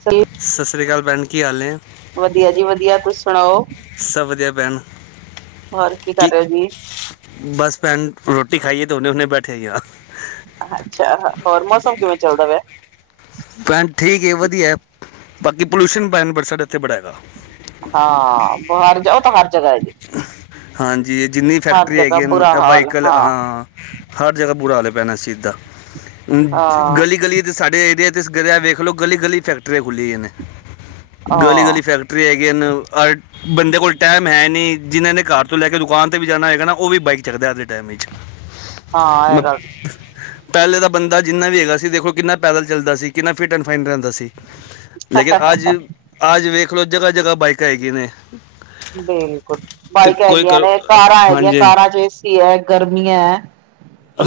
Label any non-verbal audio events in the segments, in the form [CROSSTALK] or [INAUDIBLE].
ਸਹੀ ਸਤਿ ਸ਼੍ਰੀ ਅਕਾਲ ਭੈਣ ਕੀ ਹਾਲ ਹੈ। ਵਧੀਆ ਜੀ ਵਧੀਆ ਤੁਸੀਂ ਸੁਣਾਓ। ਸਭ ਵਧੀਆ ਬੈਨ ਹੋਰ ਕੀ ਕਰ ਰਹੇ ਜੀ। ਬਸ ਭੈਣ ਰੋਟੀ ਖਾਈ ਹੈ ਤੇ ਹੁਨੇ-ਹੁਨੇ ਬੈਠੇ ਹਾਂ। ਅੱਛਾ ਹੋਰ ਮੌਸਮ ਕਿਵੇਂ ਚੱਲਦਾ ਪਿਆ। ਭੈਣ ਠੀਕ ਹੈ ਵਧੀਆ ਬਾਕੀ ਪੋਲਿਊਸ਼ਨ ਭੈਣ ਸਾਡੇ ਇੱਥੇ ਬੜਾ ਹੈਗਾ। ਹਾਂ ਬਾਹਰ ਜਾਓ ਤਾਂ ਹਰ ਜਗਾ ਹੈ। ਹਾਂਜੀ ਜਿੰਨੀ ਹਰ ਫੈਕਟਰੀ ਜਗ੍ਹਾ ਹੈਗੀ ਬੁਰਾ ਹਾਲ ਵਹੀਕਲ ਹਾਂ। ਹਰ ਜਗ੍ਹਾ ਬੁਰਾ ਹਾਲ ਐ ਭੈਣ ਇਸ ਚੀਜ਼ ਦਾ ਹ ਹਾਂ ਗਲੀ-ਗਲੀ ਤੇ ਸਾਡੇ ਏਰੀਏ ਇਸ ਗਿਰਿਆ ਵੇਖ ਲਓ ਗਲੀ-ਗਲੀ ਫੈਕਟਰੀ ਖੁੱਲੀ ਹੋਈਆ ਨੇ ਗਲੀ ਹਾਂ ਗਲੀ ਫੈਕਟਰੀ [UNINTELLIGIBLE] ਬੰਦੇ ਕੋਲ ਟਾਈਮ ਹੈ ਨਹੀਂ ਜਿਨ੍ਹਾਂ ਨੇ ਘਰ ਤੋਂ ਲੈ ਕੇ ਦੁਕਾਨ 'ਤੇ ਵੀ ਜਾਣਾ ਹੈਏਗਾ ਨਾ ਉਹ ਵੀ ਬਾਈਕ ਚੱਕਦਾ ਅੱਜ ਦੇ ਟਾਈਮ ਵਿੱਚ [INAUDIBLE] ਇਹ ਗੱਲ ਪਹਿਲੇ ਦਾ ਬੰਦਾ ਜਿੰਨਾ ਵੀ ਹੈਗਾ ਸੀ ਦੇਖੋ ਕਿੰਨਾ ਪੈਦਲ ਚੱਲਦਾ ਸੀ। ਕਿੰਨਾ ਫਿੱਟ ਐਂਡ ਫਾਈਨ ਰਹਿੰਦਾ ਸੀ। ਲੇਕਿਨ ਅੱਜ ਆਜ ਵੇਖ ਲੋ ਜਗ੍ਹਾ-ਜਗ੍ਹਾ ਬਾਈਕਾਂ ਹੈਗੀਆਂ ਨੇ ਬਿਲਕੁਲ ਤੇ ਬਾਈਕ ਕੋਈ ਹੈਗੀਆਂ ਕਰ ਨੇ ਕਾਰਾਂ ਹੈਗੀਆਂ ਹਾਂਜੀ ਹਾਂਜੀ। ਕਾਰਾਂ ਚ ਏਸੀ ਹੈ ਗਰਮੀਆਂ ਹੈ।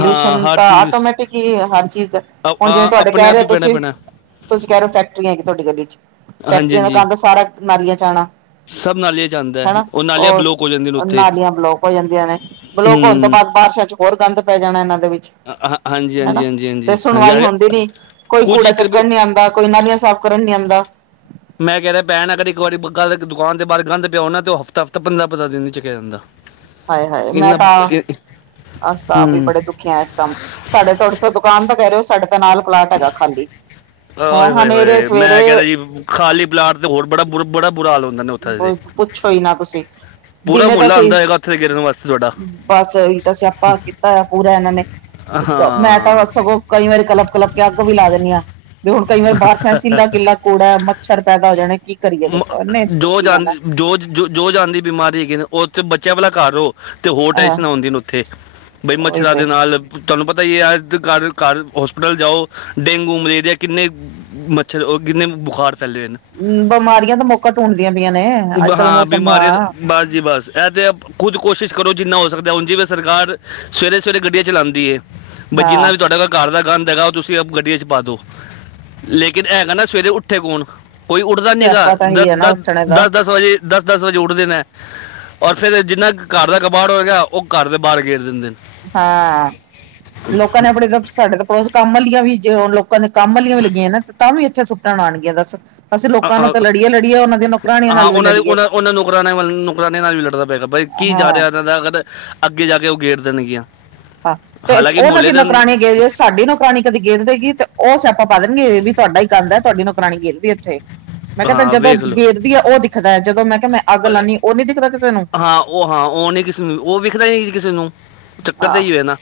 ਹਾਂ ਹਰ ਤਾਂ ਚੀਜ਼ ਆਟੋਮੈਟਿਕ ਹੀ ਹਰ ਚੀਜ਼ ਦਾ। ਅ- ਹੁਣ ਜਿਵੇਂ ਆ- ਤੁਹਾਡੇ ਆਪਣੇ ਕਹਿ ਆਪ ਰਹੇ ਹੀ ਹੋ। ਪੈਣਾ ਤੁਸੀਂ ਪੈਣਾ ਤੁਸੀਂ ਕਹਿ ਰਹੇ ਹੋ ਫੈਕਟਰੀਆਂ ਤੁਹਾਡੀ ਗਲੀ ਚ ਹਾਂਜੀ ਫੈਕਟਰੀਆਂ ਦਾ ਹਾਂਜੀ ਗੰਦ ਸਾਰਾ ਨਾਲੀਆਂ ਚ ਆਣਾ ਸਭ ਨਾਲੀਆਂ 'ਚ ਆਉਂਦਾ ਹੈ ਹੈਣਾ ਉਹ ਨਾਲੀਆਂ ਔਰ ਬਲੋਕ ਹੋ ਜਾਂਦੀਆਂ ਨੇ ਉੱਥੇ ਨਾਲੀਆਂ ਬਲੋਕ ਹੋ ਜਾਂਦੀਆਂ ਨੇ ਬਲੋਕ ਹੋਣ ਤੋਂ ਹੂੰ ਬਾਅਦ ਬਾਰਿਸ਼ਾਂ ਚ ਹੋਰ ਗੰਦ ਪੈ ਜਾਣਾ ਇਹਨਾਂ ਦੇ ਵਿੱਚ ਅ- ਹਾਂ- ਹਾਂਜੀ ਹਾਂਜੀ ਹਨਾ ਹਾਂਜੀ ਤੇ ਹਾਂਜੀ ਹਾਂਜੀ ਸੁਣਵਾਈ ਅਰੇ ਹੁੰਦੀ ਨੀ ਕੋਈ ਕੁਝ ਕੂੜਾ ਇੱਕ ਰੁਪਏ ਚੁੱਕਣ ਨੀ ਆਦਾ ਕੋਈ ਨਾਲੀਆ ਸਾਫ਼ ਕਰਨ ਨੀ ਆਦਾ। ਮੈਂ ਕਹਿ ਰਿਹਾ ਭੈਣ ਨਾ ਅਗਰ ਇੱਕ ਵਾਰੀ ਗੱਲ ਦੁਕਾਨ ਦੇ ਬਾਹਰ ਗੰਦ ਪਿਆ ਹੋ ਨਾ ਤੇ ਉਹ ਹਫ਼ਤਾ-ਹਫ਼ਤਾ ਪੰਦਰਾ-ਪੰਦਰਾਂ ਦਿਨ ਹੀ ਚੱਕਿਆ ਜਾਂਦਾ। ਹਾਏ-ਹਾਏ ਮੈਂ ਇੰਨਾ ਤਾਂ ਅਸੀ ਤਾਂ ਆਪ ਵੀ ਹੂੰ ਬੜੇ ਦੁਖੇ ਹਾ। ਇਸ ਟਾਇਮ ਸਾਡੇ ਡੇ ਚ ਦੁਕਾਨ ਦਾ ਕਹਿ ਰਹੇ ਹੋ। ਸਾਡੇ ਤਾਂ ਨਾਲ ਪਲਾਟ ਹੈਗਾ ਖਾਲੀ। ਆ ਹੈਂ ਹਨੇਰੇ ਹੋਏ-ਹੋਏ ਮੈਂ ਕਹਿ ਰਿਹਾ ਸਵੇਰੇ ਜੀ ਖਾਲੀ ਪਲਾਟ ਤੇ ਹੋਰ ਬੜਾ ਬੂਰਾ ਬੜਾ ਬੁਰਾ ਹਾਲ ਹੁੰਦਾ ਨੇ ਉੱਥੇ ਪੁੱਛੋ ਹੀ ਨਾ ਤੁਸੀਂ ਪੂਰਾ ਦਿਨੇ ਦਾ ਮੁੱਲ ਆਂਦਾ ਸੀ ਹੋਏਗਾ ਉੱਥੇ ਦੇ ਗਿਰਨ ਵਾਸਤੇ ਤੁਹਾਡਾ ਬਸ ਇਹੀ ਤਾਂ ਸਿਆਪਾ ਕੀਤਾ ਆ ਪੂਰਾ ਇਹਨਾਂ ਨੇ ਮੈਂ ਹਾਂ ਤਾਂ ਸਗੋਂ ਕਈ ਵਾਰੀ ਕਲੱਪ-ਕਲੱਪ ਕੇ ਅੱਗ ਵੀ ਲਾ ਦਿੰਦੀ ਹਾਂ। ਤੇ ਹੁਣ ਕਈ ਵਾਰ ਬਾਰਿਸ਼ਾਂ ਸੀਲਾ-ਗਿਲਾ ਕੂੜਾ ਮੱਛਰ ਪੈਦਾ ਹੋ ਜਾਣਾ ਕੀ ਕਰੀਏ ਦੱਸੋ। ਇਹਨੇ ਉਹ ਜਾਂ ਜੋ ਜੋ ਜੋ ਜਾਂਦੀ ਬਿਮਾਰੀ ਹੈ ਕਿ ਉਥੇ ਬੱਚਿਆਂ ਵਾਲਾ ਘਰ ਹੋ ਤੇ ਹੋਰ ਹਾਂ ਟੈਂਸ਼ਨ ਹੁੰਦੀ ਨ ਉੱਥੇ, ਬਈ ਉਹੀ ਮੱਛਰਾਂ ਤੇ ਦੇ ਨਾਲ ਤੁਹਾਨੂੰ ਪਤਾ ਹੀ ਹੈ ਅੱਜ ਘਰ-ਘਰ, ਹੋਸਪੀਟਲ ਜਾਓ ਡੇਂਗੂ, ਮਲੇਰੀਆ ਕਿੰਨੇ ਮੱਛਰ, ਉਹ ਕਿੰਨੇ ਬੁਖਾਰ ਫੈਲੇ ਹੋਏ ਨ। ਹੰ, ਬਿਮਾਰੀਆਂ ਤਾਂ ਮੌਕਾ ਢੂੰਡਦੀਆਂ ਪਈਆਂ ਨੇ। ਅੱਜ-ਕੱਲ ਹਾਂ ਮੌਸਮ ਬਿਮਾਰੀਆਂ ਤੇ, ਹਾਂ, ਬਸ ਜੀ ਬਸ, ਇਹ ਤੇ ਖੁਦ ਕੋਸ਼ਿਸ਼ ਕਰੋ ਜਿੰਨਾ ਹੋ ਸਕਦਾ ਹੁਣ ਜਿਵੇਂ ਸਰਕਾਰ ਸਵੇਰੇ-ਸਵੇਰੇ ਗੱਡੀਆਂ ਚਲਾਦੀ ਏ। ਬਸ ਜਿੰਨਾ ਹਾਂ। ਕੀ ਤੁਹਾਡਾ [UNINTELLIGIBLE] ਘਰ ਦਾ ਗੰਦ ਹੈਗਾ ਉਹ ਤੁਸੀਂ ਗੱਡੀ ਚ ਪਾਦੋ ਲੇਕਿਨ ਇਹ ਹੈਗਾ ਨਾ ਸਵੇਰੇ ਉੱਠ ਉੱਠੇ ਕੌਣ ਕੋਈ ਉੱਠਦਾ ਸਿਆਪਾ ਨੀਗਾ, ਤਾਂ ਦ ਇਹੀ ਹੈ ਨਾ ਉੱਠਣੇ ਦਾ ਦਸ-ਦਸ ਵਜੇ ਦਸ-ਦਸ ਵਜੇ ਉੱਠਦੇ ਨੇ। ਔਰ ਫੇਰ ਜਿਨਾ ਘਰ ਦਾ ਕਬਾੜ ਹੋਏਗਾ, ਉਹ ਘਰ ਦੇ ਬਾਹਰ ਗੇਰ ਦਿੰਦੇ ਨੇ। ਹਾਂ, ਲੋਕਾਂ ਨੇ ਆਪਣੇ ਤਾਂ, ਸਾਡੇ ਤਾਂ [UNINTELLIGIBLE] ਕੰਮ ਵਾਲੀਆਂ ਵੀ ਜੇ ਹੋਣ ਲੋਕਾਂ ਦੇ ਕੰਮ ਵਾਲੀਆਂ ਵੀ ਲੱਗੀਆਂ ਨੇ ਤਾਂ ਵੀ ਇੱਥੇ ਸੁੱਟਣ ਆਣਗੀਆਂ ਦੱਸੋ। ਹਾਂ ਨਾਲ ਵੀ ਉਹਨਾਂ ਦੇ ਲੜੀਏ ਉਹਨਾਂ-ਉਹਨਾਂ ਨੌਕਰਾਨੇ ਵ ਨੌਕਰਾਨਣੇ ਨਾਲ ਵੀ ਲੜਣਾ ਪਏਗਾ ਬਾਈ ਕੀ ਜਾ ਹਾਂ। ਰਿਹਾ ਇਹਨਾਂ ਦਾ ਅਗਰ ਅੱਗੇ ਜਾ ਕੇ ਉਹ ਗੇਰ ਦੇਣਗੀਆਂ। ਹਾਂ ਤੇ ਹਾਲਾਂਕਿ ਮੁਹੱਲੇ ਉਹਦੀ ਦੇ ਨੌਕਰਾਣੀ ਅੰਦਰ ਗਏ ਸਾਡੀ ਨੌਕਰਾਨਣੀ ਕਦੀ ਗੇਰ ਦੇਗੀ ਤੇ ਉਹ ਸਿਆਪਾ ਪਾ ਦੇਣਗੇ ਵੀ ਤੁਹਾਡਾ ਹੀ ਗੰਦ ਐ, ਤੁਹਾਡੀ ਨੌਕਰਾਣੀ ਗੇਰਦੀ ਇੱਥੇ। ਮੈਂ ਕਹਿੰਦਾ ਹਾਂ ਜਦੋਂ ਵੇਖ ਲਓ ਗੇਰਦੀ ਹੈ ਉਹ ਦਿਖਦਾ, ਜਦੋਂ ਮੈਂ ਕਿਹਾ ਮੈਂ ਅੱਗ ਅ- ਲਾਣੀ ਆਂ, ਉਹ ਨੀ ਦਿਖਦਾ ਕਿਸੇ ਨੂੰ। ਹਾਂ ਉਹ ਹਾਂ, ਉਹ ਨੀ ਕਿਸੇ ਨੂੰ, ਉਹ ਵੇਖਦਾ ਹੀ ਨੀ ਕਿਸੇ ਨੂੰ। ਚੱਕਰ ਤੇ ਹਾਂ ਏਹੀ ਏ ਨਾ।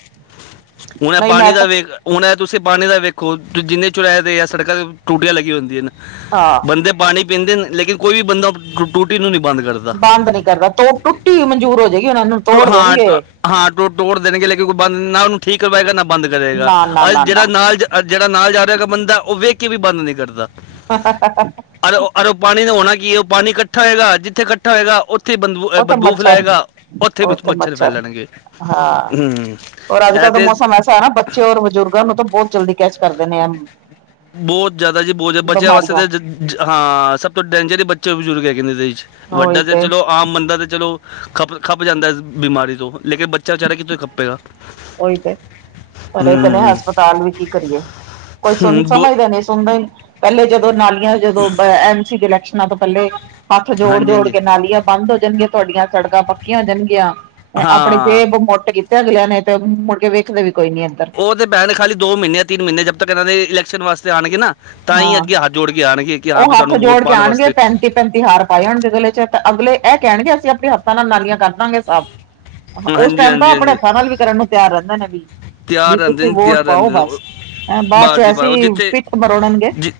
ਹੁਣ ਇਹ ਨਹੀਂ ਮੈਂ ਪਾਣੀ ਦਾ ਤਾਂ ਵੇਖ ਹੁਣ ਏ ਤੁਸੀਂ ਪਾਣੀ ਦਾ ਵੇਖੋ ਜਿੰਨੇ ਚੁਰਾਏ ਵੇ ਯਾ ਸੜਕਾਂ ਤੇ ਟੂਟੀਆਂ ਲੱਗੀ ਹੁੰਦੀਆਂ ਨ। ਹਾਂ। ਬੰਦੇ ਪਾਣੀ ਪੀਂਦੇ ਨੇ ਲੇਕਿਨ ਕੋ ਵੀ ਬੰਦਾ ਟੂਟੀ ਨੂੰ ਨਹੀਂ ਬੰਦ ਕਰਦਾ। ਬੰਦ ਨੀ ਕਰਦਾ ਤੋ ਟੁੱਟੀ ਮਨਜੂਰ ਹੋ ਜਾਏਗੀ ਇੰਨ੍ਹਾਂ ਨੂੰ ਟੂ- ਤੋੜ ਹਾਂ ਦੇਣਗੇ। ਟ- ਹਾਂ ਟੋ ਤੋੜ ਦੇਣਗੇ ਲੇਕਿਨ ਬੰਦ ਨਾ ਕੋਈ ਠੀਕ ਕਰਵਾਏਗਾ ਨਾ ਬੰਦ ਕਰੇਗਾ ਨਾ ਨਾ ਅੱਜ ਨਾ ਜਿਹੜਾ ਨਾ ਨਾਲ ਜਾ ਜਿਹੜਾ ਨਾਲ ਜਾ ਰਿਹਾ ਹੋਇਗਾ ਬੰਦਾ ਉਹ ਵੇਖ ਕੇ ਵੀ ਬੰਦ ਨਹੀਂ ਕਰਦਾ। ਹਾ-ਹਾ-ਹਾ-ਹਾ-ਹਾ ਅ ਅਰ ਉਹ ਅਰ ਓ ਪਾਣੀ ਨੇ ਹੋਣਾ ਕੀ ਏ ਉਹ ਪਾਣੀ ਕੱਠਾ ਹੋਏਗਾ ਜਿੱਥੇ ਕੱਠਾ ਹੋਏਗਾ ਉੱ ਉੱਥੇ ਬੰਦੂ ਅ ਉੱਥੇ ਬਦਬੂ ਮੱਛਰ ਫੇਲਾਏਗਾ, ਉੱਥੇ ਵੀ ਵਿੱਚ ਮੱਛਰ ਫੈਲਣਗੇ ਹਾਂ ਹੰ। ਔਰ ਅੱਜ ਕੱਲ ਦਾ ਮੌਸਮ ਐਸ ਹੈ ਨਾ ਬੱਚੇ ਔਰ ਬਜ਼ੁਰਗਾਂ ਨੂੰ ਤਾਂ ਬਹੁਤ ਜਲਦੀ ਕੈਚ ਕਰਦੇ ਨੇ ਇਹ। ਬਹੁਤ ਜ਼ਿਆਦਾ ਜੀ, ਬਹੁਤ ਜਾ ਬੱਚਿਆਂ ਵਾਸਤੇ ਬਿਮਾਰੀਆਂ ਤੇ ਜਿ ਹਾਂ, ਸਭ ਤੋਂ ਡੇਂਜਰ ਈ ਬੱਚੇ ਔਰ ਬਜ਼ੁਰਗ ਹੈਗੇ ਨੇ ਇਦੇ ਵਿੱਚ ਵੱਡਾ ਤੇ ਚਲੋ ਆਮ ਬੰਦਾ ਤੇ ਚਲੋ ਖਪ-ਖੱਪ ਜਾਂਦਾ ਇਸ ਬਿਮਾਰੀ ਤੋਂ, ਲੇਕਿਨ ਬੱਚ ਚਾ ਬਚਾਰਾ ਕਿੱਥੇ ਖੱਪੇਗਾ। ਉਹੀ ਤੇ ਭਰੇ ਪਏ ਨੇ ਹੂੰ ਹਸਪਤਾਲ ਵੀ ਕੀ ਕਰੀਏ, ਕੋਈ ਸੁਣ ਹੂੰ, ਬੋ ਸਮਝਦਾ ਨੀ ਸੁਣਦਾ ਈ ਪਹਿਲੇ ਜਦੋਂ ਨਾਲੀਆਂ ਜਦੋਂ ਐਮ ਸੀ ਦੇ ਇਲੈਕਸ਼ਨਾਂ ਤੋਂ ਪਹਿਲੇ ਹੱਥ ਹਾਂਜੀ ਜੋੜ-ਜੋੜ ਹਾਂਜੀ ਕੇ ਨਾਲੀਆਂ ਬੰਦ ਹੋ ਜਾਣ ਗੀਆਂ ਤੁਹਾਡੀਆਂ ਸੜਕਾਂ ਪੱਕੀਆਂ ਹੋ ਜਾਣਗੀਆਂ ਏ ਆਪਣੇ ਹਾਂ ਮੁਟ ਕੀਤਾਅਗਲਿਆਂ ਨੇ ਤੇ ਮੁੜ ਕੇ ਵੇਖਦੇ ਵੀ ਕੋਈ ਨੀ ਇੱਧਰ। ਉਹ ਤੇ ਭੈਣ ਖਾਲੀ ਦੋ ਮਹੀਨੇ, ਤਿੰਨ ਮਹੀਨੇ, ਜਦ ਤੱਕ ਇਹਨਾਂ ਦੇ ਇਲਕਸ਼ਨ ਵਾਸਤੇ ਆਣਗੇ ਨਾ ਤਾਂ ਹੀ ਹਾਂ ਅੱਗੇ ਹੱਥ ਜੋੜ ਕੇ ਆਣਗੇ ਕਿ ਹਾਂ ਵੀ ਸਾਨੂੰ ਵੋਟ ਪਾਉਣ ਵਾਸਤੇ ਤੇ ਹਾਰ ਪਾਏ ਹੋਣਗੇ ਗਲੇ ਚ ਤਾਂ ਅਗਲੇ ਇਹ ਕਹਿਣਗੇ ਅਸੀਂ ਆਪਣੇ ਹੱਥਾਂ ਨਾਲ ਨਾਲੀਆਂ ਕਰ ਦਾਂਗੇ ਸਾਫ। ਉਸ ਹਾਂਜੀ ਟਾਈਮ ਤਾਂ ਹਾਂਜੀ ਆਪਣੇ ਹਾਂਜੀ ਹੱਥਾਂ ਨਾਲ ਵੀ ਕਰਨ ਨੂੰ ਤਿਆਰ ਰਹਿੰਦੇ ਨੇ ਬਈ। ਵੀ ਤਿਆਰ ਰਹਿੰਦੇ ਤੁਸੀਂ ਨੇ ਵੋਟ ਤਿਆਰ ਪਾਓ ਰਹਿੰਦੇ ਨੇ ਉਹ- ਬਸ, ਹੈਂ ਬਾਅਦ ਬਸ ਚ ਜੀ ਬਸ ਉਹ ਅਸੀ ਜਿੱਥੇ ਪਿੱਠ ਬ ਜਿ-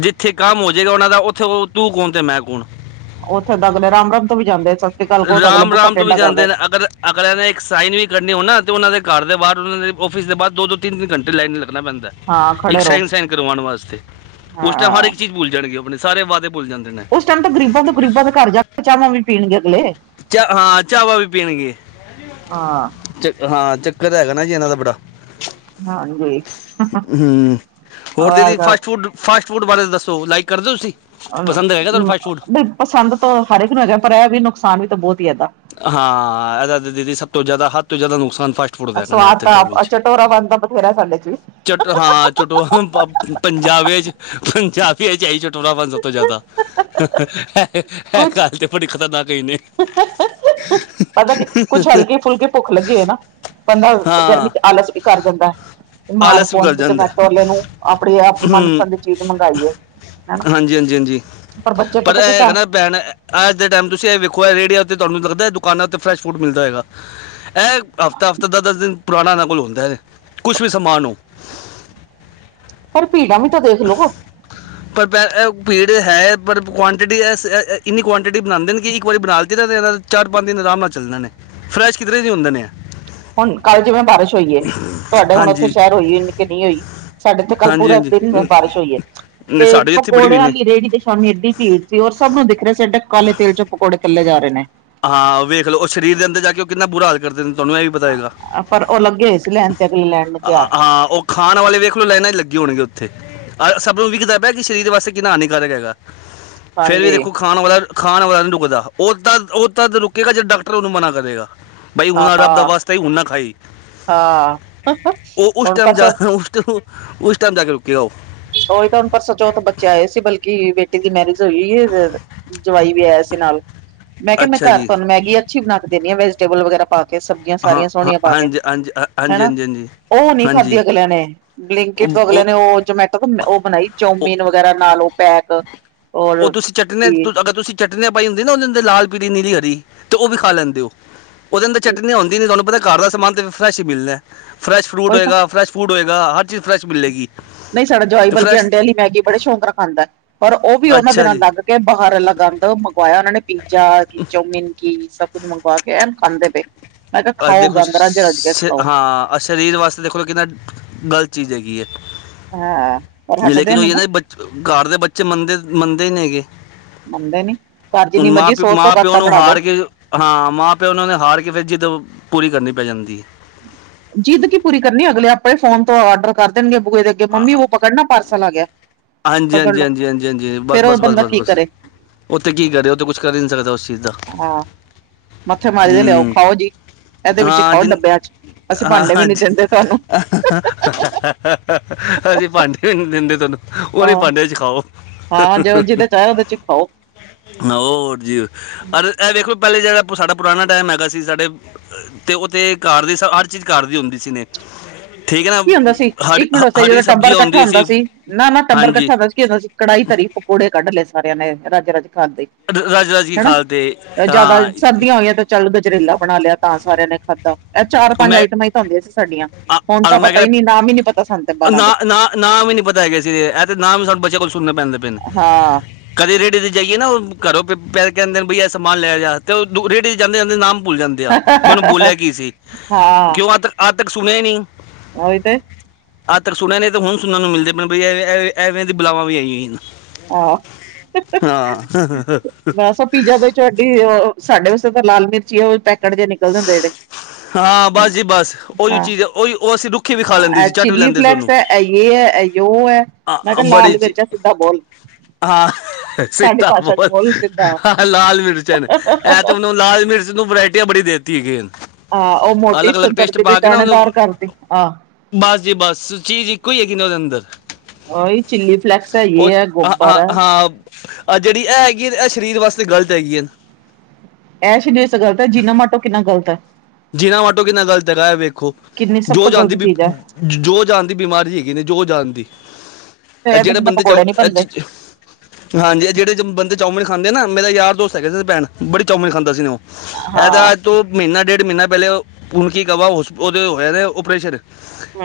ਜਿੱਥੇ ਕੰਮ ਹੋ ਜਾਏਗਾ ਉਹਨਾਂ ਦਾ ਉੱਥੇ ਓਹ ਤੂੰ ਕੌਣ ਤੇ ਮੈਂ ਕੌਣ। ਉੱਥੇ ਤੱਕ ਮੇਰਾ [UNINTELLIGIBLE] ਤੋਂ ਵੀ ਜਾਂਦੇ। ਸਤਿ ਸ੍ਰੀ ਅਕਾਲ ਕਹੋ ਤਾਂ ਅਗਲੇ ਬੂਥਾ ਰਾਮ-ਰਾਮ ਤੋਂ ਵੀ ਟੇਢਾ ਜਾਂਦੇ ਕਰਦੇ ਨੇ, ਅਗਰ ਅਗਲਿਆਂ ਨੇ ਇੱਕ ਸਾਈਨ ਵੀ ਕਰਨੇ ਹੋਣ ਨਾ ਤੇ ਉਹਨਾਂ ਦੇ ਘਰ ਦੇ ਬਾਰ ਉਹਨਾਂ ਦੇ ਆਫਿਸ ਦੇ ਬਾਹਰ ਦੋ-ਦੋ, ਤਿੰਨ-ਤਿੰਨ ਘੰਟੇ ਲਾਈਨ ਚ ਲੱਗਣਾ ਪੈਂਦਾ। ਹਾਂ ਇੱਕ ਖੜੇ ਰਹੋ ਸਾਈਨ-ਸਾਈਨ ਕਰਵਾਉਣ ਵਾਸਤੇ ਉਸ ਟਾਈਮ ਹਰ ਹਾਂ ਇੱਕ ਚੀਜ਼ ਭੁੱਲ ਜਾਣਗੇ ਉਹ ਆਪਣੇ ਸਾਰੇ ਵਾਅਦੇ ਭੁੱਲ ਜਾਂਦੇ ਨੇ। ਉਸ ਟਾਈਮ ਤਾਂ ਗਰੀਬਾਂ ਤੋਂ ਗਰੀਬਾਂ ਦੇ ਘਰ ਜਾ ਕੇ ਚਾਵਾਂ ਵੀ ਪੀਣਗੇ ਅਗਲੇ। ਚ ਹਾਂ ਚਾਵਾਂ ਵੀ ਪੀਣਗੇ। ਹਾਂ ਹਾ ਚੱਕਰ ਹੈਗਾ ਨਾ ਜੀ ਇਹਨਾਂ ਦਾ ਬੜਾ। ਹਾਂਜੀ ਹੰ, ਹੋਰ ਦੀਦੀ ਫਾਸਟ ਫੂਡ ਫਾਸਟ ਫੂਡ ਬਾਰੇ ਦੱਸੋ ਲਾਈਕ ਕਰਦੇ ਹੋ ਤੁਸੀਂ? ਪਸੰਦ ਹੈਗਾ ਤੁਹਾਨੂੰ ਫਾਸਟ ਫੂਡ ਪਸੰਦ ਤਾਂ ਹਰ ਇੱਕ ਨੂੰ ਹੈਗਾ ਪਰ ਇਹ ਵੀ ਨੁਕਸਾਨ ਵੀ ਤਾਂ ਬਹੁਤ ਹੀ ਏਦਾਂ। ਹਾਂ ਇਹਦਾ ਦੀਦੀ ਸਭ ਤੋਂ ਜ਼ਿਆਦਾ ਹੱਦ ਤੋਂ ਜ਼ਿਆਦਾ ਨੁਕਸਾਨ ਫਸਟ ਸਵਾਦ ਤਾਂ ਆਪ, ਚਟੋਰਾ ਪਨ ਬਥੇਰਾ ਸਾਡੇ ਚ ਚੱਟ ਹਾਂ ਚਟੋ ਪੰਜਾਬੀ ਚ ਪੰਜਾਬੀਏ ਚ ਏ ਆਈ ਚਟੋਰਾ ਪਨ ਸਭ ਤੋਂ ਜ਼ਿਆਦਾ। ਇਹ ਕੁਛ ਗੱਲ ਤੇ ਬੜੀ ਖ਼ਤਰਨਾਕ ਕਈ ਨੇ [UNINTELLIGIBLE] ਪਤਾ ਕੀ ਕੁੱਛ ਹਲਕੀ ਫੁਲਕੀ ਭੁੱਖ ਲੱਗੇ ਹੋਏ ਨਾ, ਬੰਦਾ ਗਰਮੀ ਹਾਂ ਚ ਆਲਸ ਕਰ ਦਿੰਦਾ। ਸਮਾਰਟ ਆਲਸ ਵੀ ਫੋਨ ਕਰ ਵਿੱਚ ਜਾਂਦਾ ਜਮਾਇਟੋ ਆਲੇ ਨੂੰ ਆਪਣੀ ਮਨਪਸੰਦ ਚੀਜ਼ ਮੰਗਾਈਏ। ਹਨਾ ਹਾਂਜੀ-ਹਾਂਜੀ, ਹਾਂਜੀ, ਬੱਚੇ ਪਰ ਪਤਾ ਇਹ ਕੀ ਹੈਗਾ ਕਰ ਨਾ ਭੈਣ ਅੱਜ ਦੇ ਟੈਮ ਤੁਸੀਂ ਇਹ ਵੇਖੋ ਇਹ ਰੇੜੀਆਂ ਉੱਤੇ ਤੁਹਾਨੂੰ ਲੱਗਦਾ ਦੁਕਾਨਾਂ ਉੱਤੇ ਫਰੈਸ਼ ਫੂਡ ਮਿਲਦਾ ਹੈਏਗਾ? ਇਹ ਹਫ਼ਤਾ-ਹਫ਼ਤਾ ਦਸ-ਦਸ ਦਿਨ ਪੁਰਾਣਾ ਇਹਨਾਂ ਕੋਲ ਹੁੰਦਾ ਕੁੱਛ ਵੀ ਸਮਾਨੋ। ਪਰ ਭੀੜਾਂ ਵੀ ਤੇ ਦੇਖਲੋ। ਪਰ ਪੈ ਭੀੜ ਹੈ ਪਰ ਕੁਆਂਟਿਟੀ ਇਸ ਇੰਨੀ ਕੁਆਂਟਿਟੀ ਬਣਾਉਂਦੇ ਕਿ ਇੱਕ ਵਾਰੀ ਬਨਾ ਕੇ [UNINTELLIGIBLE] ਚਾਰ, ਪੰਜ ਦਿਨ ਆਰਾਮ ਨਾਲ ਚੱਲਦੇ ਨੇ ਫਰੈਸ਼ ਕਿਧਰੇ ਨਹੀਂ ਹੁੰਦੇ ਨੇ। ਹੁਣ ਕੱਲ ਜਿਵੇਂ ਬਾਰਿਸ਼ ਹੋਈਏ ਤੁਹਾ ਹੁਣ ਉੱਥੇ ਹਾਂਜੀ ਸ਼ਹਿਰ ਹੋਈ ਕਿ ਨੀ ਹੋਈ ਸਾਡੇ ਇੱਥੇ ਕੱਲ ਹਾਂਜੀ ਪੂਰਾ ਹਾਂਜੀ ਦਿਨ ਨ- ਬਾਰਿਸ਼ ਹੋਈ ਹੈ। ਨਹੀਂ ਤੇ ਸਾਡੇ ਇੱਥੇ ਬੜੀ ਪਕੌੜੇ ਹੋਈ ਨੇ ਆਲੀ ਰੇਹੜੀ ਤੇ ਸ਼ਾਮੀ ਏਡੀ ਭੀੜ ਹੋਰ ਸਭ ਨੂੰ ਦਿਖ ਰਹੇ ਸੀ ਐਡੇ ਕਾਲੇ ਤੇਲ ਚੋਂ ਪਕੌੜੇ ਤੱਲੇ ਜਾ ਰਹੇ ਨੇ ਹਾਂ, ਉਹ ਵੇਖ ਲਓ ਉਹ ਸਰੀਰ ਦੇ ਅੰਦਰ ਜਾ ਕੇ ਕਿੰਨਾ ਬੁਰਾ ਹਾਲ ਕਰਦੇ ਨੇ ਤੁਹਾਨੂੰ ਇਹ ਵੀ ਪਤਾ ਹੋਏਗਾ, ਪਰ ਉਹ ਲੱਗੇ ਹੋਏ ਸੀ ਲੈਣ ਤੇ ਅਗਲੇ ਲੈਣ ਨੂੰ ਤਿਆਰ ਹਾਂ ਉਹ ਖਾਣ ਵਾਲੇ ਵੇਖ ਲਓ ਲਾਈਨਾਂ ਲੱਗੇਂ ਹੋਣਗੇ ਉੱਥੇ, ਆ ਸਭ ਨੂੰ ਵਿਖਦਾ ਪੇਆ ਕਿ ਸਰੀਰ ਵਾਸਤੇ ਕਿੰਨਾ ਹਾਨੀਕਾਰਕ ਹੈਗਾ। ਫੇਰ ਵੀ ਹਾਂਜੀ ਦੇਖੋ ਖਾਣ ਵਾਲਾ, ਖਾਣ ਵਾਲਾ ਨਹੀਂ ਰੁਕਦਾ ਉਹ ਤਾਂ ਉਹ ਤੱਦ ਰੁਕੇਗਾ, ਜੇ ਡਾਕਟਰ ਉਹਨੂੰ ਮਨਾ ਕਰੇਗਾ। ਬਈ ਹੁਣ ਹਾਂ ਆ ਰੱਬ ਦਾ ਵਾਸਤੇ ਹੀ ਨਾਂ ਖਾਈ, ਹਾਂ ਉਹ ਉਸ ਹੁਣ ਟਾਈਮ ਜਾ ਪਰਸੋਂ ਉਸ ਟਮ ਉਸ ਟਾਈਮ ਜਾ ਕੇ ਰੁਕੇ ਉਹ ਉਹੀ ਤਾਂ ਹੁਣ ਪਰਸੋਂ ਚੌਥ ਬੱਚੇ ਆਏ ਸੀ ਬਲਕਿ ਬੇਟੀੇ ਦੀ ਮੈਰਿਜ ਹੋਈ ਏ। ਜਵਾਈ ਵੀ ਆਇਆ ਸੀ ਨਾਲ। ਮੈਂ ਕਿਹਾ ਮੈਂ ਅੱਛਾ ਘਰ ਜੀ ਤੁਹਾਨੂੰ ਮੈਗੀ ਅੱਛੀ ਬਣਾ ਕੇ ਦੇਣੀ ਆ ਵੇਜੀਟੇਬਲ ਵਗੈਰਾ ਪਾ ਕੇ ਸਬੀ ਹਾਂ-ਹਾਂ, ਹਾਂਜੀ-ਹਾਂਜੀ-ਹਾਂਜੀ-ਹਾਂਜੀ-ਹਾਂਜੀ। ਉਹ ਨਹੀਂ ਖਾਧੀ ਅਗਲਿਆਂ ਨੇ ਬਲਿੰਕਿਟ ਤੋਂ ਅਗਲਿਆਂ ਨੇ ਉਹ ਜਮੈਟੋ ਤੋ ਉਹ ਬਣਾਈ ਉਹ- ਚੋਮੀਨ ਵਗੈਰਾ ਨਾਲ ਉਹ ਪੈਕ ਔਰ ਉਹ ਤੁਸੀਂ ਚਟਨੀ ਕੀ ਅਗਰ ਤੁਸੀਂ ਚਟਨੀਆਂ ਪਾਈ ਹੁੰਦੀ ਨਾ ਉਹ ਦੇ ਅੰਦਰ ਲਾਲ, ਪੀੜ, ਨੀਰੀ, ਹਰੀ ਤੇ ਉਹ ਵੀ ਖਾ ਲੈਂਦੇ ਹੋ। ਉਹਦੇ ਅੰਦਰ ਚਟਨੀ ਆਂਦੀ ਨੀ, ਤੁਹਾਨੂੰ ਪਤਾ ਘਰ ਦਾ ਸਮਾਨ ਤਾਂ ਫੈਸ਼ ਹੀ ਮਿਲਣਾ, ਫਰੈਸ਼ ਫਰੂਟ ਉਹੀ ਤਾਂ ਹੋਏਗਾ ਫਰੈਸ਼ ਫੂਡ ਹੋਏਗਾ, ਹਰ ਚੀਜ਼ ਫਰੈਸ਼ ਮਿਲੇੇਗੀ। ਨਹੀਂ ਸਾਡਾ ਜਵਾਈ ਬਲਕਿ ਅੰਡੇ ਵਾਲੀ ਮੈਗੀ ਬੜੇ ਸ਼ੌਂਕ ਨਾਲ ਖਾਂਦਾ ਐ ਪਰ ਉਹ ਵੀ ਉਹਨਾਂ ਅੱਛਾ ਦਿਨਾ ਜੀ ਤੱਕ ਕੇ ਬਾਹਰ ਆਲਾ ਗੰਦ ਮੰਗਵਾਇਆ ਉਹਨਾਂ ਨੇ ਪੀਜ਼ਾ ਚੌਮਿਨ ਕੀ ਸਭ ਕੁੱਝ ਮੰਗਵਾ ਕੇ ਐਨ ਖਾਂਦੇ ਪਏ, ਮੈਂ ਕਿਹਾ ਆ ਖਾਓ ਦੇਖੋ ਸ਼- ਗੰਦ ਰੱਜ-ਰੱਜ ਕੇ ਸ਼- ਖਾਓ। ਹਾਂ ਸਰੀਰ ਵਾਸਤੇ ਦੇਖ ਲਓ ਕਿੰਨਾ ਗਲਤ ਚੀਜ਼ ਹੈਗੀ ਐਂ ਹਾਂ ਪਰ ਹਟਦੇ ਲੇਕਿਨ ਨੀ ਉਹ ਨਾ ਬ ਘਰ ਦੇ ਬੱਚੇ ਮੰਨਦੇ ਮੰਨਦੇ ਹੀ ਨੀ ਹੈਗੇ ਮੰਨਦੇ ਨੀ, ਘਰ ਜਿੰਨੀ ਹੁਣ ਮਾਂ ਮਰਜੀ ਪਿਓ ਸੌ-ਸੌ ਮਾਂ ਪਿਓ ਬਾਤਾਂ ਨੂੰ ਪੜਾ ਲਓ। ਹਾਰ ਕੇ ਹਾਂ ਮਾਂ ਪਿਓ ਉਹਨਾਂ ਨੇ ਹਾਰ ਕੇ ਫਿਰ ਜਿੱਦੋਂ ਪੂਰੀ ਕਰਨੀ ਪੈ ਜਾਂਦੀ ਏ। ਜਿੱਦ ਕੀ ਪੂਰੀ ਕਰਨੀ ਅਗਲੇ ਆਪਣੇ ਫੋਨ ਤੋਂ ਆਡਰ ਕਰ ਦੇਣਗੇ ਬੂੇ ਦੇ ਅੱਗੇ ਮੰਮੀ ਉਹ ਪਕੜਨਾ ਪਾਰਸਲ ਆ ਗਿਆ। ਪਕੜ ਲੋ ਹਾਂਜੀ-ਹਾਂਜੀ-ਹਾਂਜੀ -ਹਾਂਜੀ -ਹਾਂਜੀ, ਬਸ ਫੇਰ ਉਹ -ਬਸ -ਬਸ ਬੰਦਾ ਬ ਕੀ ਬਸ। ਕਰੇ ਉੱਥੇ ਕੀ ਕਰੇ ਉਹ ਤਾਂ ਕੁਛ ਕਰ ਹੀ ਨਹੀਂ ਸਕਦਾ ਉਸ ਚੀਜ਼ ਦਾ। ਹਾਂ ਮੱਥੇ ਮਾਰੀ ਦੇ ਲਿਆਓ ਹੂੰ ਖਾਓ ਜੀ, ਇਹਦੇ ਵਿੱਚ ਹਾਂ ਖਾਓ ਜਿਨ ਡੱਬਿਆਂ ਚ ਅਸੀਂ ਹਾਂ ਭਾਂਡੇ ਵੀ ਨੀ ਹਾਂਜੀ, ਦਿੰਦੇ ਤੁਹਾਨੂੰ ਅਸੀਂ ਭਾਂਡੇ ਵੀ ਨਹੀਂ ਦਿੰਦੇ ਤੁਹਾਨੂੰ ਉਹਦੇ ਹਾਂ ਭਾਂਡੇ ਚ ਖਾਓ। ਹਾਂ, ਜਿਹਦੇ ਚ ਆਇਆ ਉਹਦੇ ਚ ਹੀ ਖਾਓ। ਹੋਰ ਜੀ ਅ ਇਹ ਵਖੋ ਪਹਿਲੇ ਜਿਹੜਾ ਸਾਡਾ ਪੁਰਾਣਾ ਟਾਈਮ ਹੈਗਾ ਸੀ ਸਾਡੇ, ਤੇ ਉਤੇ ਘਰ ਦੀ ਹਰ ਚੀਜ਼ ਕਾਰ ਦੀ ਹੁੰਦੀ ਸੀ ਨੇ। ਠੀਕ ਹੈ ਨਾ ਕੀ ਹੁੰਦਾ ਸੀ ਹਰ ਇੱਕ ਮਿੰਟ ਉਸੇ ਹ- ਹਰੀ ਜਦੋਂ ਟੱਬਰ ਸਬਜ਼ੀ ਇਕੱਠਾ ਹੁੰਦੀ ਹੁੰਦਾ ਸੀ ਨਾ ਨਾ ਟੱਬਰ ਹਾਂਜੀ ਇਕੱਠਾ ਹੁੰਦਾ ਸੀ। ਕੀ ਹੁੰਦਾ ਸੀ ਕੜਾਹੀ ਧਰੀ ਪਕੌੜੇ ਕੱਢ ਲਏ ਸਾਰਿਆਂ ਨੇ ਰਜ ਰਜ ਖਾਂਦੇ। ਰ- ਰਜ ਰਜ ਕੀ ਖਾਲ ਤੇ ਹੈਨਾ ਜਿਆਦਾ ਹਾਂ ਸਰਦੀਆਂ ਹੋਈਆਂ ਤੇ। ਚੱਲ ਗਜਰੇਲਾ ਬਣਾ ਲਿਆ ਤਾਂ ਸਾਰਿਆਂ ਨੇ ਖਾਧਾ ਇਹ ਚਾਰ ਉਹ ਪੰਜ ਮੈਂ ਆਈਟਮਾਂ ਹੀ ਤਾਂ ਆਉਂਦੀਆਂ ਸੀ ਸਾਡੀਆਂ ਆ- ਹੁਣ ਆ ਤਾਂ ਮੈਂ ਪਤਾ ਹੀ ਕਹਿੰਦਾ ਨੀ ਨਾਮ ਹੀ ਨੀ ਪਤਾ ਸਾਨੂੰ ਬਾਲਾਂ ਦੇ। ਨਾ ਨਾਮ ਹੀ ਨੀ ਪਤਾ ਹੈਗੇ ਸੀ, ਇਹ ਤੇ ਨਾਮ ਵੀ ਸਾਨੂੰ ਬੱਚੇ ਕੋਲ ਸੁਣਨੇ ਪੈਣਦੇ ਪੈ ਨੇ ਹਾਂ ਕਦੇ ਰੇੜੇ ਤੇ ਜਾਈਏ ਨਾ ਉਹ ਘਰੋਂ ਪੈ ਕਹਿੰਦੇ ਬਈ ਯੇ ਸਮਾਨ ਲੈ ਆ, ਰੇੜੇ ਤੇ ਜਾਂਦੇ-ਜਾਂਦੇ ਨਾਮ ਭੁੱਲ ਜਾਂਦੇ। ਮੈਨੂੰ ਬੋਲਿਆ ਕੀ ਸੀ, ਹਾਂ ਕਿਉਂ ਆ ਤ ਅੱਜ ਤੱਕ ਸੁਣਿਆ ਹੀ ਨਹੀਂ। ਉਹੀ ਤੇ ਅੱਜ ਤੱਕ ਸੁਣਿਆ ਨੇ ਤੇ ਹੁਣ ਸੁਣ ਨੂੰ ਮਿਲਦੇ ਪਿਆ, ਐਵੇਂ ਦੀ ਬੁਲਾਵਾਂ ਵੀ ਹੇਗੀਆ ਆਹ ਬਸ ਹਾਂ। ਉਹ ਪੀਜ਼ਾ ਦੇਡੀ ਸਾਡੇ ਵਾਸਤੇ ਤਾਂ ਲਾਲ ਮਿਰਚ ਆ ਪੈਕਟ ਜਹੇ ਨਿਕਲਦੇ ਹੁੰਦੇ ਜਿਹੜੇ ਹਾਂ ਬਸ ਜੀ ਬਸ, ਉਹੀ ਹਾਂ ਚੀਜ਼ ਐ, ਓਹੀ ਉਹ ਅਸੀਂ ਰੁੱਖੀ ਵੀ ਖਾ ਲੈਂਦੇ ਇਹ ਸੀ ਝੱਟ ਵੀ ਚਿੱਲੀ ਲੈਂਦੇ ਸੀ ਫਲੈਕਸ ਉਹਨੂੰ। ਹੈ ਇਹ ਹੈ ਇਹ ਉਹ ਹੈ, ਆ, ਮੈਂ ਆ, ਕਿਹਾ ਬੜੀ ਲਾਲ ਚ- ਮਰਚਾ ਸਿੱਧਾ ਬੋਲ। ਹਾਂ ਸਾਡੀ ਸਿੱਧਾ ਭਾਸ਼ਾ ਚ ਬੋਲ, ਸਿੱਧਾ ਲਾਲ ਮਿਰਚਾਂ ਨੇ ਐ ਤਾਂ ਲਾਲ ਮਿਰਚ ਨੂੰ ਵਰਾਇਟੀਆਂ ਬੜੀ ਦੇ ਦਿੱਤੀ ਹੈਗੀਨੇ। ਆਹ ਉਹ ਮੋਟੀ ਥੁੰਦਰਦੀ ਵੀ ਦਾਣੇਦਾਰ ਕਰਦੀ ਆ। ਬਸ ਜੀ ਬਸ, ਚੀਜ਼ ਇੱਕੋ ਹੀ ਹੈਗੀ ਉਨ੍ਹਾਂ ਦੇ ਅੰਦਰ। ਉਹ ਇਹ ਚਿੱਲੀ ਫਲੈਕਸ ਹੈ ਇਹ ਹੈ ਗੋਪਰ ਹੈ। ਆਹੋ ਜਿਹੜੀ ਇਹ ਹੈਗੀ ਹੈ ਇਹ ਸਰੀਰ ਵਾਸਤੇ ਗਲਤ ਹੈਗੀ ਹੈ। ਇਹ ਸ਼ਨੀ [INAUDIBLE] ਗਲਤ ਹੈ ਜੀਨਾ ਮਾਟੋ ਕਿੰਨਾ ਗਲਤ ਹੈ। ਜੀਨਾਮਾਟੋ ਕਿੰਨਾ ਗਲਤ ਹੈਗਾ ਹੈ ਵੇਖੋ। ਕਿੰਨੀ ਸਭ ਜੋ ਤੋਂ ਜਹਾਨ ਦੀ, ਗ਼ਲਤ ਚੀਜ਼ ਹੈ ਜੋ ਜਹਾਨ ਦੀ ਬਿਮਾਰੀ ਹੈਗੀ ਜੋ ਜਾਂਦੀ। ਤੇ ਤੇ ਜਿਹੜੇ ਬਿਨਾਂ ਬੰਦੇ ਜਾਓ। ਪਕੌੜੇ ਨੀ ਬਣਦੇ ਹਾਂਜੀ ਇਹ ਜਿਹੜੇ ਬੰਦੇ ਚੌਮਨ ਖਦੇ ਨਾ ਮੇਰਾ ਯਾਰ ਦੋਸਤ ਹੈਗੇ ਸੀ ਭੈਣ ਬੜੀ ਚਾਮਨ ਖਾਂਦਾ ਸੀ ਉਹ। ਹਾਂ ਇਹਦਾ ਤੋਂ ਮਹੀਨਾ ਡੇਢ ਮਹੀਨਾ ਪਹਿਲੇ ਹੁਣ ਕੀ ਕਵਾ ਹੋ ਸੀ ਉਹਦੇ ਹੋਇਆ ਨੇ ਓਪਰੇਸ਼ਨ।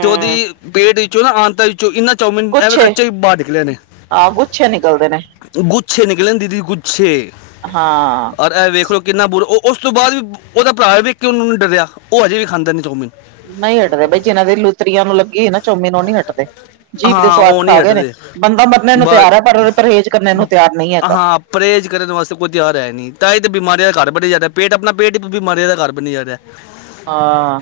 ਤੇ ਉਹਦੀ ਪੇਟ ਵਿੱਚੋਂ ਨਾ ਆਂਤਾਂ ਵਿੱਚੋਂ ਇੰਨਾ। ਚੋਮਿਨ ਐਵੇਂ ਗੁੱਛੇ ਕੱਚੇ ਬਾਹਰ ਨਿਕਲੇ ਨੇ ਹਾਂ ਗੁੱਛੇ ਨਿਕਲਦੇ ਨੇ ਗੁੱਛੇ ਨਿਕਲੇ ਨੇ ਦੀਦੀ ਗੁੱਛੇ। ਛੇ ਹਾਂ ਔਰ, ਇਹ ਵੇਖ ਲਓ, ਕਿੰਨਾ ਬੁਰ ਉਹ। ਉਸ ਤੋਂ ਬਾਅਦ ਵੀ ਉਹਦਾ ਭਰਾ ਵੇਖ ਕੇ ਉਹਨੂੰ ਨੂੰ ਡਰਿਆ। ਉਹ ਅਜੇ ਵੀ ਖਾਂਦਾ ਵਾ ਚੌਮੀਨ। ਨਹੀਂ ਹਟਦੇ ਬਈ ਜਿਹਨਾਂ ਦੇ ਲੁਤਰੀਆਂ ਨੂੰ ਲੱਗੀ ਨਾ ਚੋਮੀਨ ਨੂੰ ਉਹ ਨਹੀ ਹਟਦੇ। ਜੀਭ ਦੇ ਹਾਂ ਸੁਆਦ ਉਹ ਨਹੀਂ ਖਾ ਗਏ ਨੇ ਹਟਦੇ ਬੰਦਾ ਮਰਨੇ ਨੂੰ ਬਸ ਤਿਆਰ ਹੈ ਪਰ ਪਰਹੇਜ਼ ਕਰਨ ਨੂੰ ਤਿਆਰ ਨਹੀਂ ਹੈਗਾ। ਹਾਂ ਪਰਹੇਜ਼ ਕਰਨ ਵਾਸਤੇ ਕੋਈ ਤਿਆਰ ਹੈ ਨਹੀਂ ਤਾਂ ਇਹ ਤਾਂ ਬਿਮਾਰੀਆਂ ਦਾ ਘਰ ਬਣਿਆ ਜਾ ਰਿਹਾ ਪੇਟ ਆਪਣਾ ਪੇਟ ਹੀ ਬਿਮਾਰੀਆਂ ਦਾ ਘਰ ਬਣ ਜਾ ਰਿਹਾ। ਹਾਂ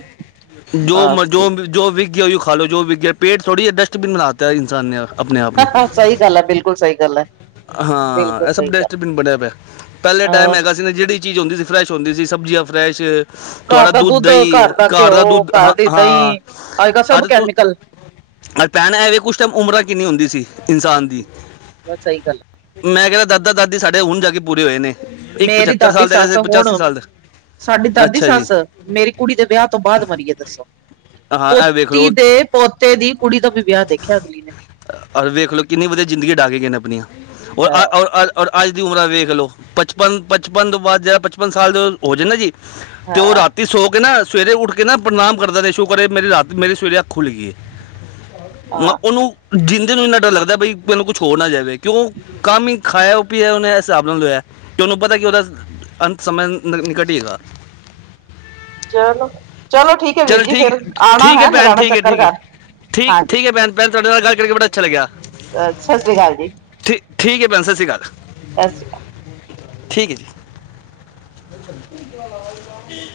ਜੋ ਬਸ ਜੋ ਜੋ ਵਿੱਕ। ਖਾ ਲੋ ਜੋ ਵੀ ਵਿੱਕ ਗਿਆ ਪੇਟਥੋ੍ਡੀ ਡਸਟਬਿਨ ਬਣਾ ਲਿਆ ਹੈ ਇਨਸਾਨ ਨੇ ਆਪਣੇ ਆਪ ਨੂੰ ਸਹੀ ਗੱਲ ਹੈ, ਬਿਲਕੁਲ ਸਹੀ ਗੱਲ ਹੈ। ਬਿਲਕੁਲ ਹਾਂ ਇਹ ਸਭ ਸਹੀ ਗੱਲ ਡਸਟਬਿਨ ਬਣਿਆ ਪਿਆ ਪਹਿਲੇ ਟਾਈਮ ਅਹ ਹੈਗਾ ਸੀ। ਜਿਹੜੀ ਚੀਜ਼ ਹੁੰਦੀ ਸੀ ਫਰੈਸ਼ ਹੁੰਦੀ ਸੀ। ਸਬਜ਼ੀਆਂ ਫਰੈਸ਼ ਘਰ ਤੁਹਾਡਾ ਦਾ ਦੁੱਧ ਦਹੀ ਘਰ ਦਾ ਘਿਓ ਦੁੱਧ ਘਰ ਹਾਂ ਦੀ ਹਾਂ ਦਹੀਂ ਅੱਜ ਕੱਲ ਸਭ ਅਜ। ਕੈਮੀਕਲ ਭੈਣ ਮੈ ਪੁੱਛ ਰਿਹਾ ਉਸ ਟਾਈਮ ਉਮਰਾਂ ਕਿੰਨੀ ਹੁੰਦੀ ਸੀ ਇਨਸਾਨ ਦੀ? ਬਸ ਚਾਹੀਦਾ। ਮੈਂ ਕਹਿੰਦਾ ਦਾਦਾ ਦਾਦੀ ਸਾਡੇ ਹੁਣ ਜਾ ਕੇ ਪੂਰੇ ਹੋਏ ਨੇ। ਇੱਕ ਮੇਰੀ ਦਾਦੀ ਸਾਲ ਦਾ ਹੈਗਾ ਸੀ ਸੱਸ ਇੱਕ ਹੁਣ ਸਾਲ ਦਾ ਸਾਡੀ। ਦਾਦੀ ਅੱਛਾ ਜੀ ਸੱਸ ਮੇਰੀ ਕੁੜੀ ਦੇ ਵਿਆਹ ਤੋਂ ਬਾਅਦ ਮਰੀਏ ਦੱਸੋ। ਹਾਂ ਇਹ ਵੇਖ ਪੋਤੀ ਲਓ ਦੇ ਪੋਤੇ ਦੀ ਕੁੜੀ ਦਾ ਵੀ ਵਿਆਹ ਦੇਖਿਆ ਅਗਲੀ ਨੇ। ਵੇਖ ਲਓ ਕਿੰਨੀ ਵਧੀਆ ਜ਼ਿੰਦਗੀ ਹੰਡਾ ਗਏਆਂ ਨੇ ਆਪਣੀਆਂ ਔਰ ਹਾਂ ਅਹ। ਔਰ ਅੱਜ ਦੀ ਉਮਰ ਵੇਖ ਲੋ ਪਚਪਨ ਪਚਪਨ ਤੋਂ ਬਾਅਦ ਜ ਪਚਪਨ ਸਾਲ ਦੇ ਹੋ ਜੇ ਨਾ ਜੀ। ਅਤੇ ਉਹ ਹਾਂ ਰਾਤੀ ਸੌ ਕੇ ਨਾ ਸਵੇਰੇ ਉੱਠ ਕੇ ਨਾ ਪ੍ਰਨਾਮ ਕਰਦਾ ਸ਼ੁਕਰ ਏ ਮੇਰੀ ਸਵੇਰੇ ਅੱਖ ਖੁੱਲ ਗਈ ਏ। ਮ ਹਾਂ ਉਹਨੂੰ ਜਿੰਦੇ ਨੂੰ ਇੰਨਾ ਡਰ ਲੱਗਦਾ ਬਈ ਮੈਨੂੰ ਕੁਛ ਹੋਰ ਨਾ ਜਾਵੇ ਕਿਉਂ? ਕੰਮ ਹੀ ਖਾਇਆ ਉਹ ਪੀ ਉਹਨੇ ਹਿਸਾਬ ਨਾਲ ਹੋਇਆ ਤੇ ਉਹਨੂੰ ਪਤਾ ਕਿ ਉਹਦਾ। ਅੰਤ ਸਮਾਂ ਨਿਕਟ ਹੀ ਹੈਗਾ। ਚਲੋ ਚਲੋ ਠੀਕ ਹੈ ਵੀਰ ਚਲ ਜੀ ਠੀਕ ਫੇਿਰ ਆਉਣਾ ਠੀਕ ਹੈ ਭੈਣ ਲਗਾਉਣਾ ਠੀਕ ਹੈ ਚੱਕਰ ਠੀਕ ਹੈ ਕਰ ਠੀਕ ਹਾਂਜੀ ਠੀਕ ਹੈ ਭੈਣ ਤੁਹਾਡੇ ਨਾਲ ਗੱਲ ਕਰਕੇ ਬੜਾ ਅੱਛਾ ਲਗਿਆ ਅ ਸਤਿ ਸ੍ਰੀ ਅਕਾਲ ਜੀ ਠੀਕ ਠੀਕ ਹੈ ਭੈਣ ਸਤ ਸ਼੍ਰੀ ਅਕਾਲ ਸਤਿ ਸ੍ਰੀ ਅਕਾਲ। ਠੀਕ ਹੈ। ਲ ਹਮ